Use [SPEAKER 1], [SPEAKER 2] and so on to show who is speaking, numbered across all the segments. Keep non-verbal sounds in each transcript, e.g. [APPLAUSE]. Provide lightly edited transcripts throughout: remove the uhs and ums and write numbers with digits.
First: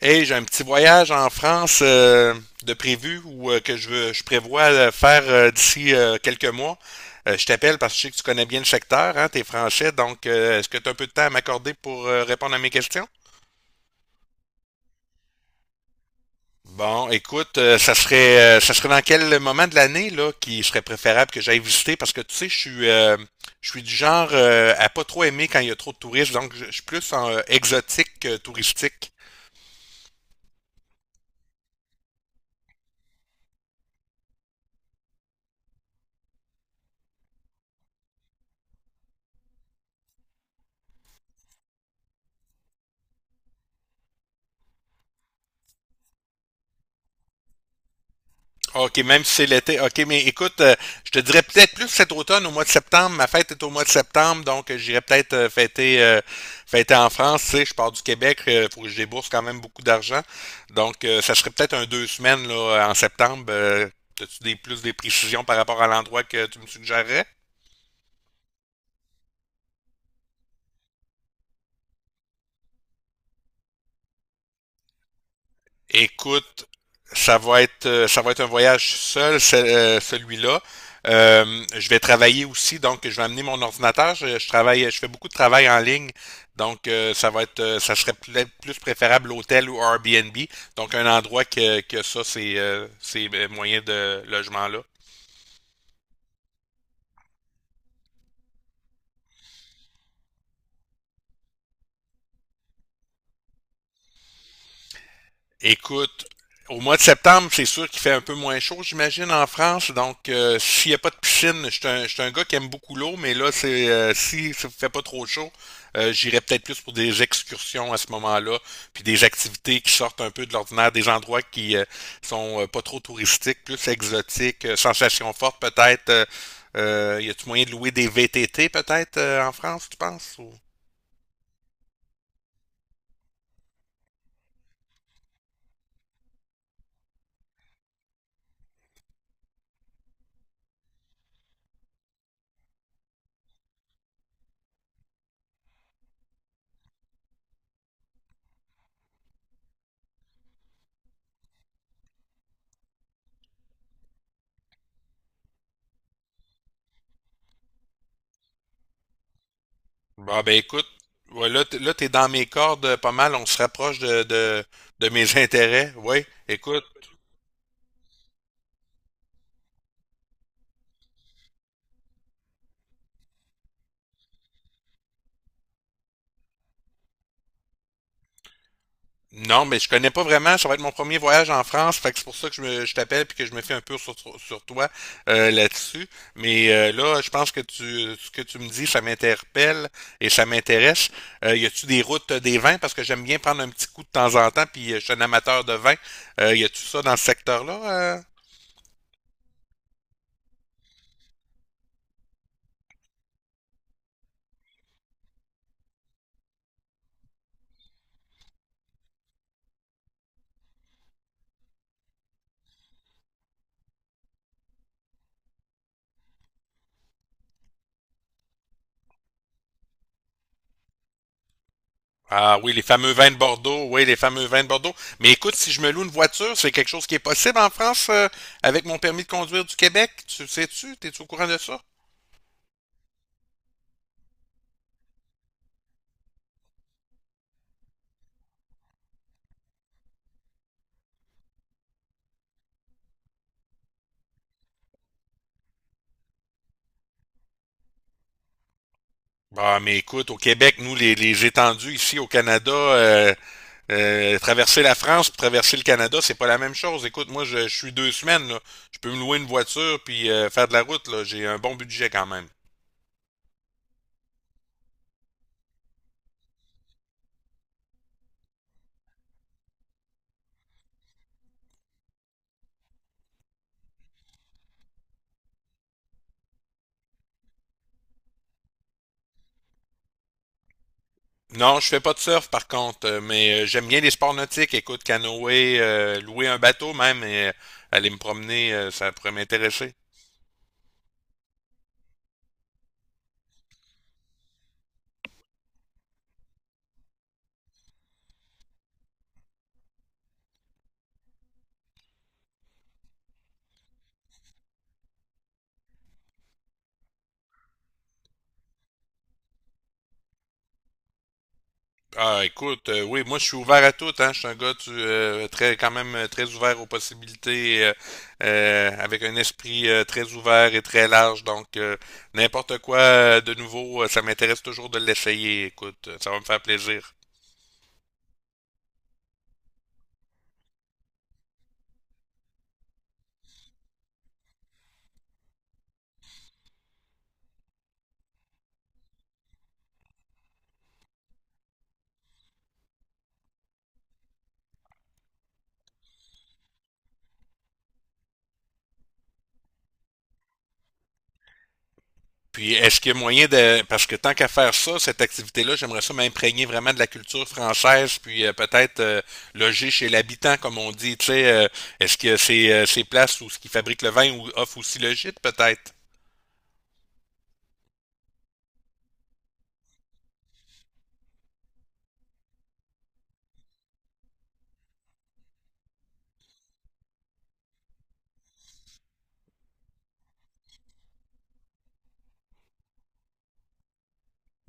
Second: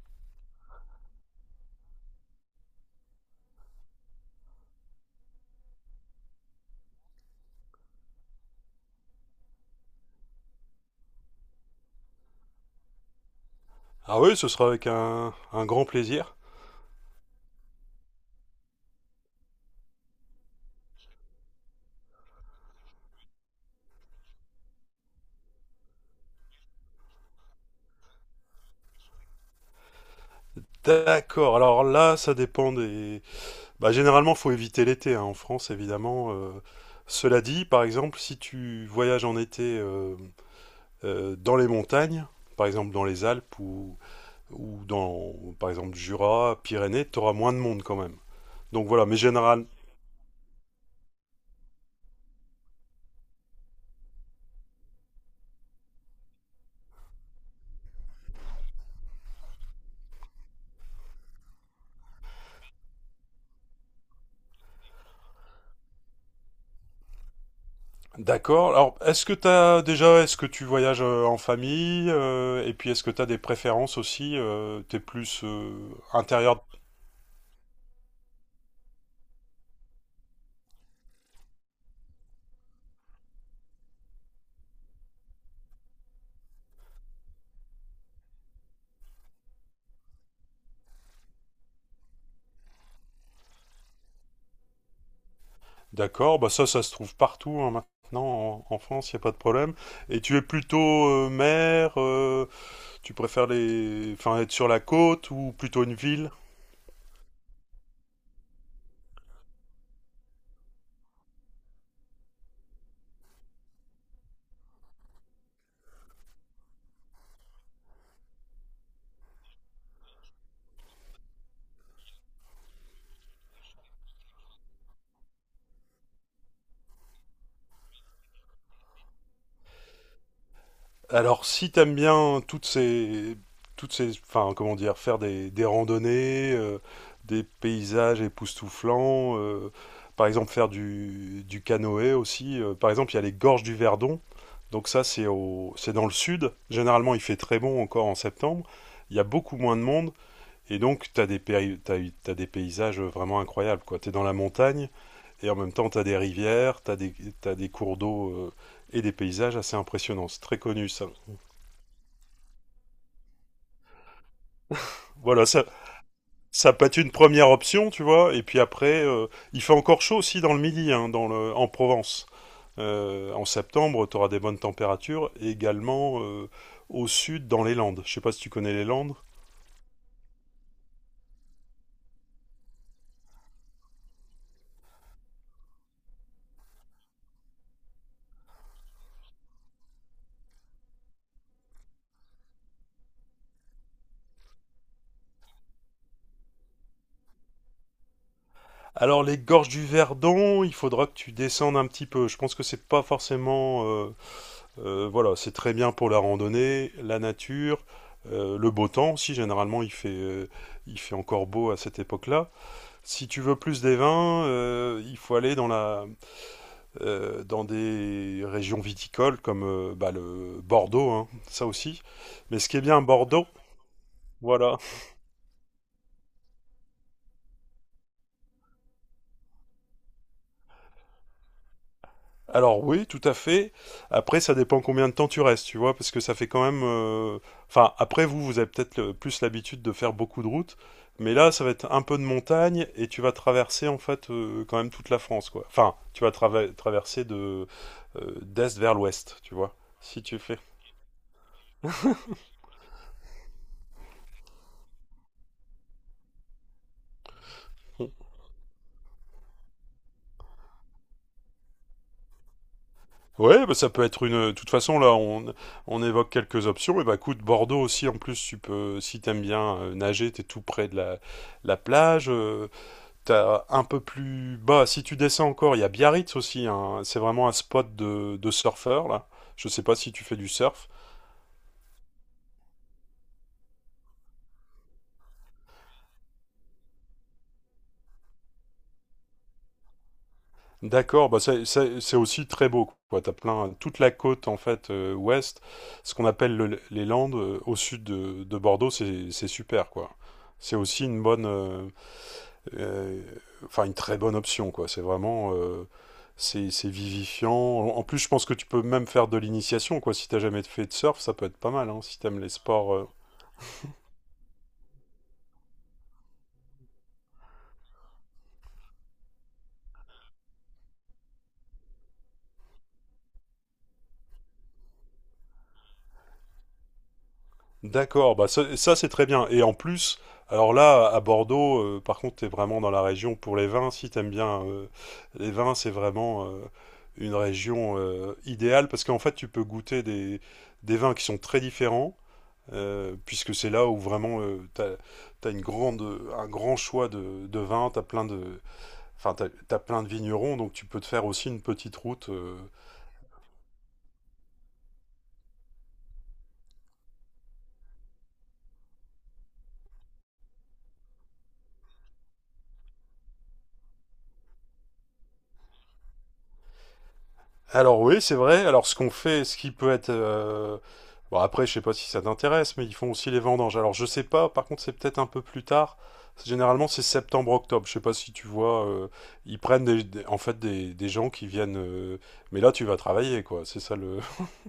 [SPEAKER 1] Hey, j'ai un petit voyage en France de prévu ou que je, je prévois faire d'ici quelques mois. Je t'appelle parce que je sais que tu connais bien le secteur, hein, t'es français, donc est-ce que tu as un peu de temps à m'accorder pour répondre à mes questions?
[SPEAKER 2] Ah oui, ce sera avec un grand plaisir.
[SPEAKER 1] Bon, écoute, ça serait dans quel moment de l'année là qui serait préférable que j'aille visiter parce que tu sais, je suis du genre à pas trop aimer quand il y a trop de touristes, donc je suis plus en exotique que touristique.
[SPEAKER 2] D'accord, alors là, ça dépend des. Bah, généralement, faut éviter l'été, hein, en France, évidemment. Cela dit, par exemple, si tu voyages en été, dans les montagnes, par exemple dans les Alpes ou dans, par exemple, Jura, Pyrénées, tu auras moins de monde quand même. Donc
[SPEAKER 1] OK,
[SPEAKER 2] voilà, mais
[SPEAKER 1] même si c'est
[SPEAKER 2] général.
[SPEAKER 1] l'été. OK, mais écoute, je te dirais peut-être plus cet automne, au mois de septembre. Ma fête est au mois de septembre, donc j'irai peut-être fêter en France. Tu sais, je pars du Québec, il faut que je débourse quand même beaucoup d'argent. Donc, ça serait peut-être un deux semaines là, en septembre. As-tu des, plus des précisions par rapport à l'endroit que tu me suggérerais?
[SPEAKER 2] D'accord. Alors, est-ce que t'as déjà, est-ce que tu voyages en famille et puis est-ce que tu as des préférences aussi, t'es plus intérieur.
[SPEAKER 1] Écoute, ça va être un voyage seul, celui-là. Je vais travailler aussi, donc je vais amener mon ordinateur. Je travaille, je fais beaucoup de travail en ligne, donc ça serait plus préférable l'hôtel ou Airbnb, donc un endroit que ça, c'est ces moyens de logement là.
[SPEAKER 2] D'accord, bah ça, ça se trouve partout, hein, maintenant. En France, il n'y a pas de problème. Et tu es plutôt mer, tu préfères les, enfin, être sur la côte ou plutôt une
[SPEAKER 1] Écoute,
[SPEAKER 2] ville?
[SPEAKER 1] au mois de septembre, c'est sûr qu'il fait un peu moins chaud, j'imagine, en France. Donc, s'il n'y a pas de piscine, je suis un gars qui aime beaucoup l'eau, mais là, c'est si ça ne fait pas trop chaud, j'irai peut-être plus pour des excursions à ce moment-là, puis des activités qui sortent un peu de l'ordinaire, des endroits qui sont pas trop touristiques, plus exotiques, sensations fortes peut-être. Y a-tu moyen de louer des VTT peut-être en France, tu penses?
[SPEAKER 2] Alors, si t'aimes bien toutes ces, enfin, comment dire, faire des randonnées, des paysages époustouflants, par exemple faire du canoë aussi. Par exemple, il y a les gorges du Verdon. Donc ça, c'est dans le sud. Généralement, il fait très bon encore en septembre. Il y a beaucoup moins de monde. Et donc, tu as des paysages vraiment incroyables, quoi. Tu es dans la montagne et en même temps, tu as des rivières, tu as des cours d'eau, et des paysages assez impressionnants. C'est
[SPEAKER 1] Bon, ben
[SPEAKER 2] très
[SPEAKER 1] écoute,
[SPEAKER 2] connu, ça.
[SPEAKER 1] ouais, là, t'es dans mes cordes pas mal, on se rapproche de mes [LAUGHS]
[SPEAKER 2] Voilà, ça,
[SPEAKER 1] intérêts. Oui,
[SPEAKER 2] ça
[SPEAKER 1] écoute,
[SPEAKER 2] peut être une première option, tu vois. Et puis après, il fait encore chaud aussi dans le midi, hein, en Provence. En septembre, tu auras des bonnes températures, et également, au sud, dans les Landes. Je sais pas si tu connais les Landes.
[SPEAKER 1] non, mais je connais pas vraiment, ça va être mon premier voyage en France, fait que c'est pour ça que je t'appelle puis que je me fais un peu sur toi là-dessus. Mais là, je pense que tu, ce que tu me dis, ça m'interpelle et ça m'intéresse. Y a-tu des routes des vins? Parce que j'aime bien prendre un petit coup de temps en temps, puis je suis un amateur de vin. Y a-tu ça dans ce secteur-là? euh?
[SPEAKER 2] Alors les gorges du Verdon, il faudra que tu descendes un petit peu. Je pense que c'est pas forcément. Voilà, c'est très bien pour la randonnée, la nature, le beau temps aussi. Généralement, il fait encore beau à cette époque-là. Si tu veux plus des vins, il faut aller dans des régions viticoles comme bah, le Bordeaux, hein, ça aussi.
[SPEAKER 1] Ah
[SPEAKER 2] Mais ce
[SPEAKER 1] oui,
[SPEAKER 2] qui est
[SPEAKER 1] les
[SPEAKER 2] bien à
[SPEAKER 1] fameux vins de
[SPEAKER 2] Bordeaux,
[SPEAKER 1] Bordeaux, oui, les fameux vins de
[SPEAKER 2] voilà.
[SPEAKER 1] Bordeaux. Mais écoute, si je me loue une voiture, c'est quelque chose qui est possible en France avec mon permis de conduire du Québec. Tu le sais-tu? T'es-tu au courant de ça?
[SPEAKER 2] Alors oui, tout à fait. Après, ça dépend combien de temps tu restes, tu vois, parce que ça fait quand même. Enfin, après vous, vous avez peut-être plus l'habitude de faire beaucoup de routes, mais là, ça va être un peu de montagne et tu vas traverser en fait, quand même toute la France, quoi. Enfin, tu vas traverser de d'est vers l'ouest, tu vois,
[SPEAKER 1] Bah, mais
[SPEAKER 2] si
[SPEAKER 1] écoute, au
[SPEAKER 2] tu fais.
[SPEAKER 1] Québec, nous, les étendues ici au Canada, traverser la France, puis traverser le Canada, c'est pas la même chose. Écoute, moi, je suis deux semaines, là. Je peux me louer une voiture puis faire de la route, là. J'ai un bon budget quand même.
[SPEAKER 2] Ouais, bah ça peut être une. De toute façon, là, on évoque quelques options. Et bah, écoute, Bordeaux aussi, en plus, tu peux, si t'aimes bien, nager, t'es tout près de la plage. T'as un peu plus bas, si tu descends encore, il y a Biarritz aussi, hein. C'est vraiment un spot de surfeurs, là. Je sais pas si tu fais du surf.
[SPEAKER 1] Non, je fais pas de surf par contre, mais j'aime bien les sports nautiques. Écoute, canoë, louer un bateau même et aller me promener, ça pourrait m'intéresser.
[SPEAKER 2] D'accord, bah c'est aussi très beau, quoi. T'as plein, toute la côte, en fait, ouest, ce qu'on appelle les Landes, au sud de Bordeaux, c'est super, quoi. C'est aussi une bonne, euh, enfin, une très bonne option, quoi. C'est vraiment, c'est vivifiant. En plus, je pense que tu peux même faire de l'initiation, quoi. Si t'as jamais fait de surf, ça peut être pas mal, hein, si t'aimes
[SPEAKER 1] Ah,
[SPEAKER 2] les
[SPEAKER 1] écoute,
[SPEAKER 2] sports.
[SPEAKER 1] oui, moi je suis ouvert à tout, hein. Je suis un gars tu, très, quand même très ouvert aux possibilités, avec un esprit très ouvert et très large. Donc, n'importe quoi de nouveau, ça m'intéresse toujours de l'essayer. Écoute, ça va me faire plaisir.
[SPEAKER 2] D'accord, bah ça, ça, c'est très bien. Et en plus, alors là, à Bordeaux, par contre, t'es vraiment dans la région pour les vins, si t'aimes bien les vins, c'est vraiment une région idéale parce qu'en fait, tu peux goûter des vins qui sont très différents, puisque c'est là où vraiment, t'as une grande, un grand choix de vins, t'as plein de, enfin, t'as plein de vignerons, donc tu peux te faire aussi une petite route.
[SPEAKER 1] Puis est-ce qu'il y a moyen de. Parce que tant qu'à faire ça, cette activité-là, j'aimerais ça m'imprégner vraiment de la culture française, puis peut-être loger chez l'habitant, comme on dit. Tu sais, est-ce que c'est ces places où ce qui fabrique le vin ou offre aussi le gîte, peut-être?
[SPEAKER 2] Alors oui, c'est vrai. Alors ce qu'on fait, ce qui peut être. Bon après, je sais pas si ça t'intéresse, mais ils font aussi les vendanges. Alors je sais pas, par contre c'est peut-être un peu plus tard. Généralement c'est septembre-octobre. Je sais pas si tu vois, ils prennent en fait des gens qui viennent. Mais là tu vas travailler, quoi. C'est ça le.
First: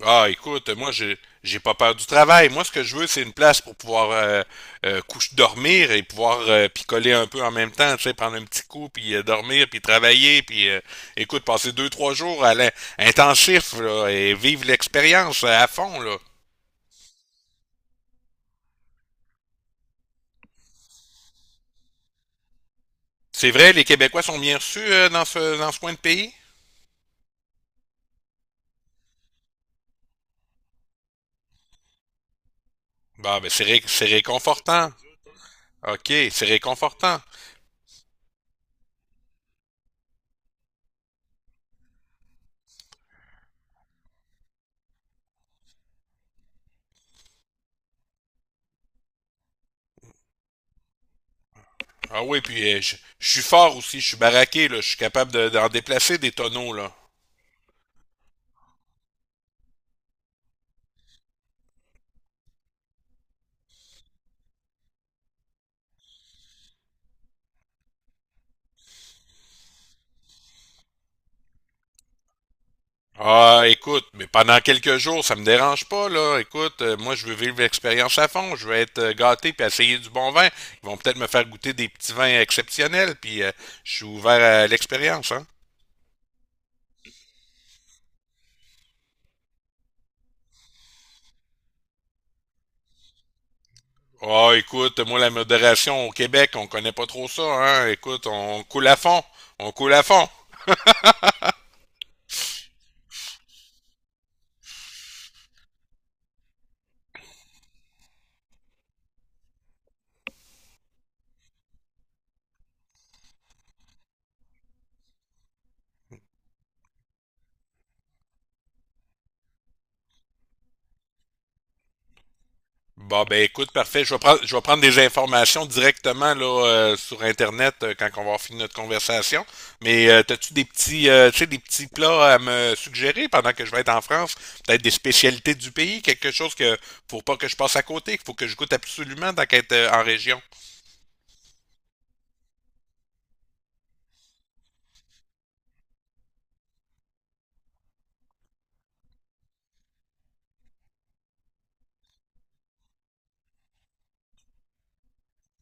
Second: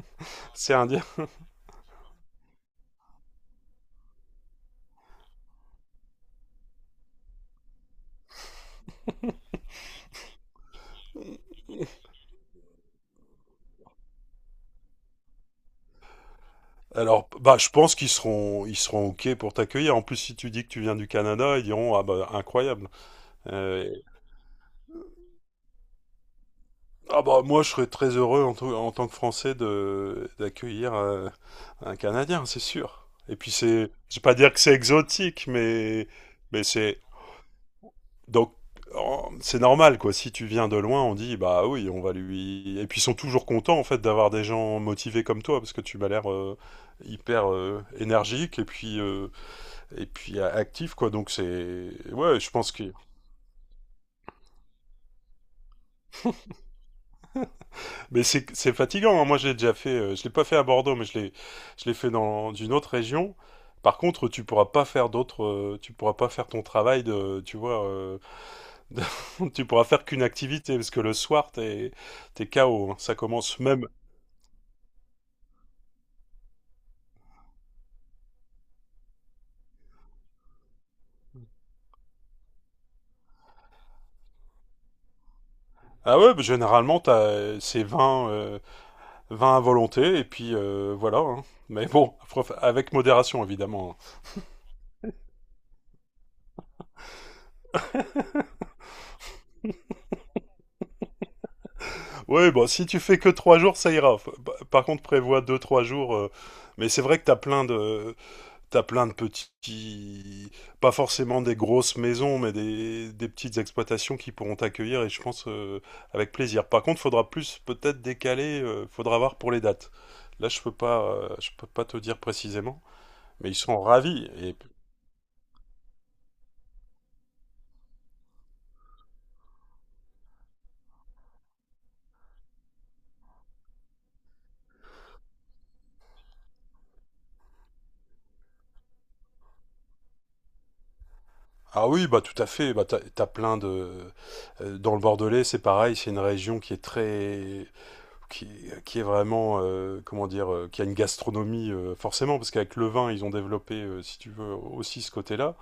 [SPEAKER 1] Ah,
[SPEAKER 2] [LAUGHS]
[SPEAKER 1] écoute,
[SPEAKER 2] C'est
[SPEAKER 1] moi,
[SPEAKER 2] indien.
[SPEAKER 1] j'ai pas peur du travail. Moi, ce que je veux, c'est une place pour pouvoir coucher, dormir et pouvoir picoler un peu en même temps, tu sais, prendre un petit coup, puis dormir, puis travailler, puis écoute, passer deux, trois jours à intensif là, et vivre l'expérience à fond, là.
[SPEAKER 2] Alors, bah, je pense qu'ils seront OK pour t'accueillir. En plus, si tu dis que tu viens du Canada, ils diront, ah bah, incroyable.
[SPEAKER 1] C'est vrai, les
[SPEAKER 2] Euh,
[SPEAKER 1] Québécois sont bien reçus dans ce coin de pays?
[SPEAKER 2] Ah bah moi je serais très heureux en tant que Français de d'accueillir, un Canadien, c'est sûr. Et
[SPEAKER 1] Bah, ben,
[SPEAKER 2] puis c'est,
[SPEAKER 1] c'est
[SPEAKER 2] je vais pas dire que c'est
[SPEAKER 1] réconfortant.
[SPEAKER 2] exotique,
[SPEAKER 1] OK,
[SPEAKER 2] mais
[SPEAKER 1] c'est
[SPEAKER 2] c'est
[SPEAKER 1] réconfortant.
[SPEAKER 2] donc c'est normal, quoi. Si tu viens de loin, on dit bah oui, on va lui. Et puis ils sont toujours contents en fait d'avoir des gens motivés comme toi parce que tu m'as l'air, hyper, énergique et puis, et puis actif, quoi. Donc c'est
[SPEAKER 1] Ah
[SPEAKER 2] ouais,
[SPEAKER 1] oui,
[SPEAKER 2] je pense
[SPEAKER 1] puis
[SPEAKER 2] que
[SPEAKER 1] je suis fort aussi, je suis baraqué, là, je suis capable d'en déplacer des tonneaux, là.
[SPEAKER 2] mais c'est fatigant, hein. Moi, je l'ai déjà fait. Je l'ai pas fait à Bordeaux, mais je l'ai fait dans une autre région. Par contre, tu pourras pas faire d'autres. Tu pourras pas faire ton travail de. Tu vois, [LAUGHS] tu pourras faire qu'une activité parce que le soir, t'es KO, hein. Ça commence
[SPEAKER 1] Ah,
[SPEAKER 2] même.
[SPEAKER 1] écoute, mais pendant quelques jours, ça me dérange pas, là. Écoute, moi, je veux vivre l'expérience à fond. Je veux être gâté puis essayer du bon vin. Ils vont peut-être me faire goûter des petits vins exceptionnels, puis je suis ouvert à l'expérience, hein.
[SPEAKER 2] Ah ouais, bah, généralement, t'as c'est 20 20 à volonté et puis voilà, hein. Mais bon, après, avec modération évidemment.
[SPEAKER 1] Ah, écoute, moi, la modération au Québec, on connaît pas trop ça, hein. Écoute, on coule à fond. On coule à fond.
[SPEAKER 2] Hein. Ouais, bon, si tu fais que 3 jours, ça ira. Bah, par contre, prévois 2 3 jours. Mais c'est vrai que t'as plein de petits, pas forcément des grosses maisons, mais des petites exploitations qui pourront t'accueillir et je pense, avec plaisir. Par contre, faudra plus peut-être décaler, faudra voir pour les dates. Là, je peux pas, je peux pas te dire précisément,
[SPEAKER 1] Bon, ben,
[SPEAKER 2] mais ils
[SPEAKER 1] écoute,
[SPEAKER 2] sont
[SPEAKER 1] parfait.
[SPEAKER 2] ravis.
[SPEAKER 1] Je
[SPEAKER 2] Et.
[SPEAKER 1] vais prendre des informations directement, là, sur Internet quand on va finir notre conversation. Mais, t'as-tu des petits, tu sais, des petits plats à me suggérer pendant que je vais être en France? Peut-être des spécialités du pays? Quelque chose que, faut pas que je passe à côté, qu'il faut que je goûte absolument tant qu'être en région.
[SPEAKER 2] Ah oui, bah tout à fait. Bah, dans le Bordelais, c'est pareil. C'est une région qui est très, qui, qui est vraiment, comment dire, qui a une gastronomie, forcément, parce qu'avec le vin, ils ont développé, si tu veux, aussi ce côté-là.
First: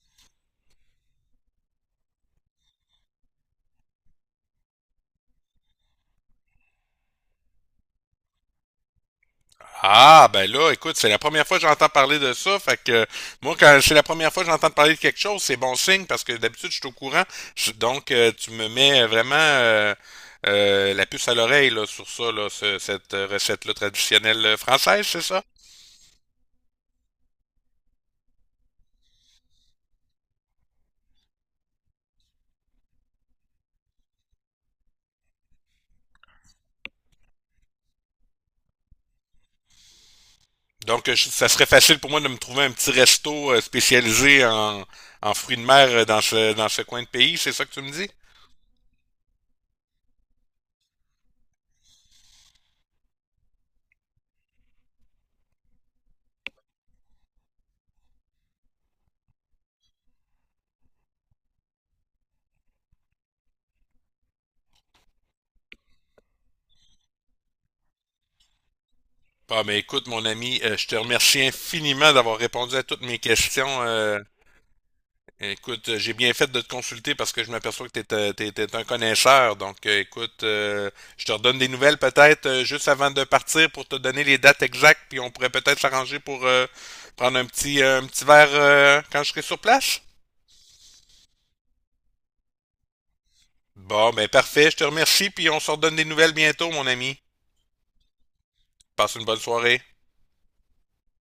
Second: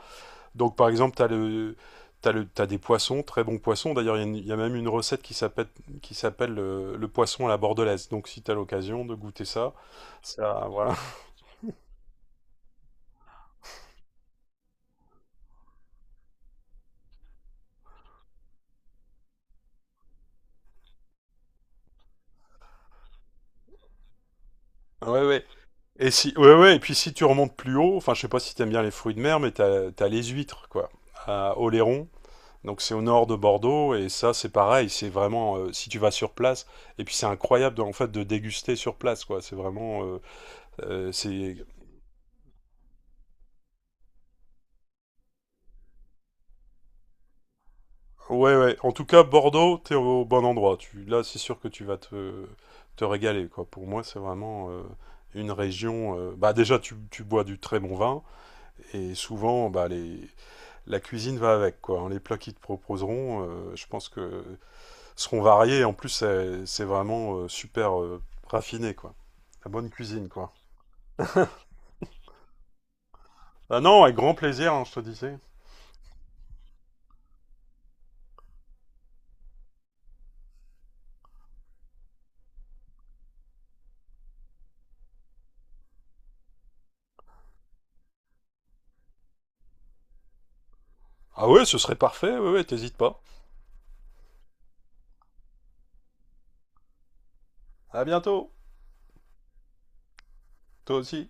[SPEAKER 2] Donc par exemple, tu as le. T'as des poissons, très bons poissons. D'ailleurs, il y a il y a même une recette qui s'appelle, le poisson à la bordelaise. Donc, si t'as l'occasion de goûter ça,
[SPEAKER 1] Ah, ben
[SPEAKER 2] ça,
[SPEAKER 1] là,
[SPEAKER 2] voilà.
[SPEAKER 1] écoute, c'est la
[SPEAKER 2] [LAUGHS]
[SPEAKER 1] première fois que j'entends parler de ça. Fait que moi, quand c'est la première fois que j'entends parler de quelque chose, c'est bon signe parce que d'habitude, je suis au courant. Donc, tu me mets vraiment la puce à l'oreille là, sur ça, là, cette recette-là traditionnelle française, c'est
[SPEAKER 2] Ouais,
[SPEAKER 1] ça?
[SPEAKER 2] ouais. Et si, ouais, ouais. Et puis, si tu remontes plus haut, enfin, je sais pas si t'aimes bien les fruits de mer, mais t'as les huîtres, quoi, à Oléron. Donc, c'est au nord de Bordeaux, et ça, c'est pareil. C'est vraiment, si tu vas sur place, et puis c'est incroyable, en fait, de déguster sur place, quoi. C'est vraiment,
[SPEAKER 1] Donc, ça
[SPEAKER 2] c'est.
[SPEAKER 1] serait facile pour moi de me trouver un petit resto spécialisé en, en fruits de mer dans ce coin de pays, c'est ça que tu me dis?
[SPEAKER 2] Ouais, ouais. En tout cas, Bordeaux, t'es au bon endroit. Tu, là, c'est sûr que tu vas te régaler, quoi. Pour moi, c'est vraiment, une région. Bah, déjà, tu bois du très bon vin et souvent, bah, les, la cuisine va avec, quoi. Hein. Les plats qu'ils te proposeront, je pense que seront variés. En plus, c'est vraiment, super, raffiné, quoi.
[SPEAKER 1] Ah,
[SPEAKER 2] La
[SPEAKER 1] mais
[SPEAKER 2] bonne
[SPEAKER 1] écoute, mon
[SPEAKER 2] cuisine, quoi.
[SPEAKER 1] ami, je te remercie infiniment d'avoir répondu à toutes mes
[SPEAKER 2] Ah
[SPEAKER 1] questions.
[SPEAKER 2] non, avec grand plaisir, hein, je te disais.
[SPEAKER 1] Écoute, j'ai bien fait de te consulter parce que je m'aperçois que t'es un connaisseur. Donc, écoute, je te redonne des nouvelles peut-être juste avant de partir pour te donner les dates exactes, puis on pourrait peut-être s'arranger pour prendre un petit verre quand je serai sur place.
[SPEAKER 2] Ah ouais, ce serait parfait. Ouais, ouais, t'hésites pas.
[SPEAKER 1] Bon, ben parfait, je te remercie, puis on se redonne des nouvelles bientôt, mon ami.
[SPEAKER 2] À bientôt.
[SPEAKER 1] Passe une bonne soirée.
[SPEAKER 2] Toi aussi.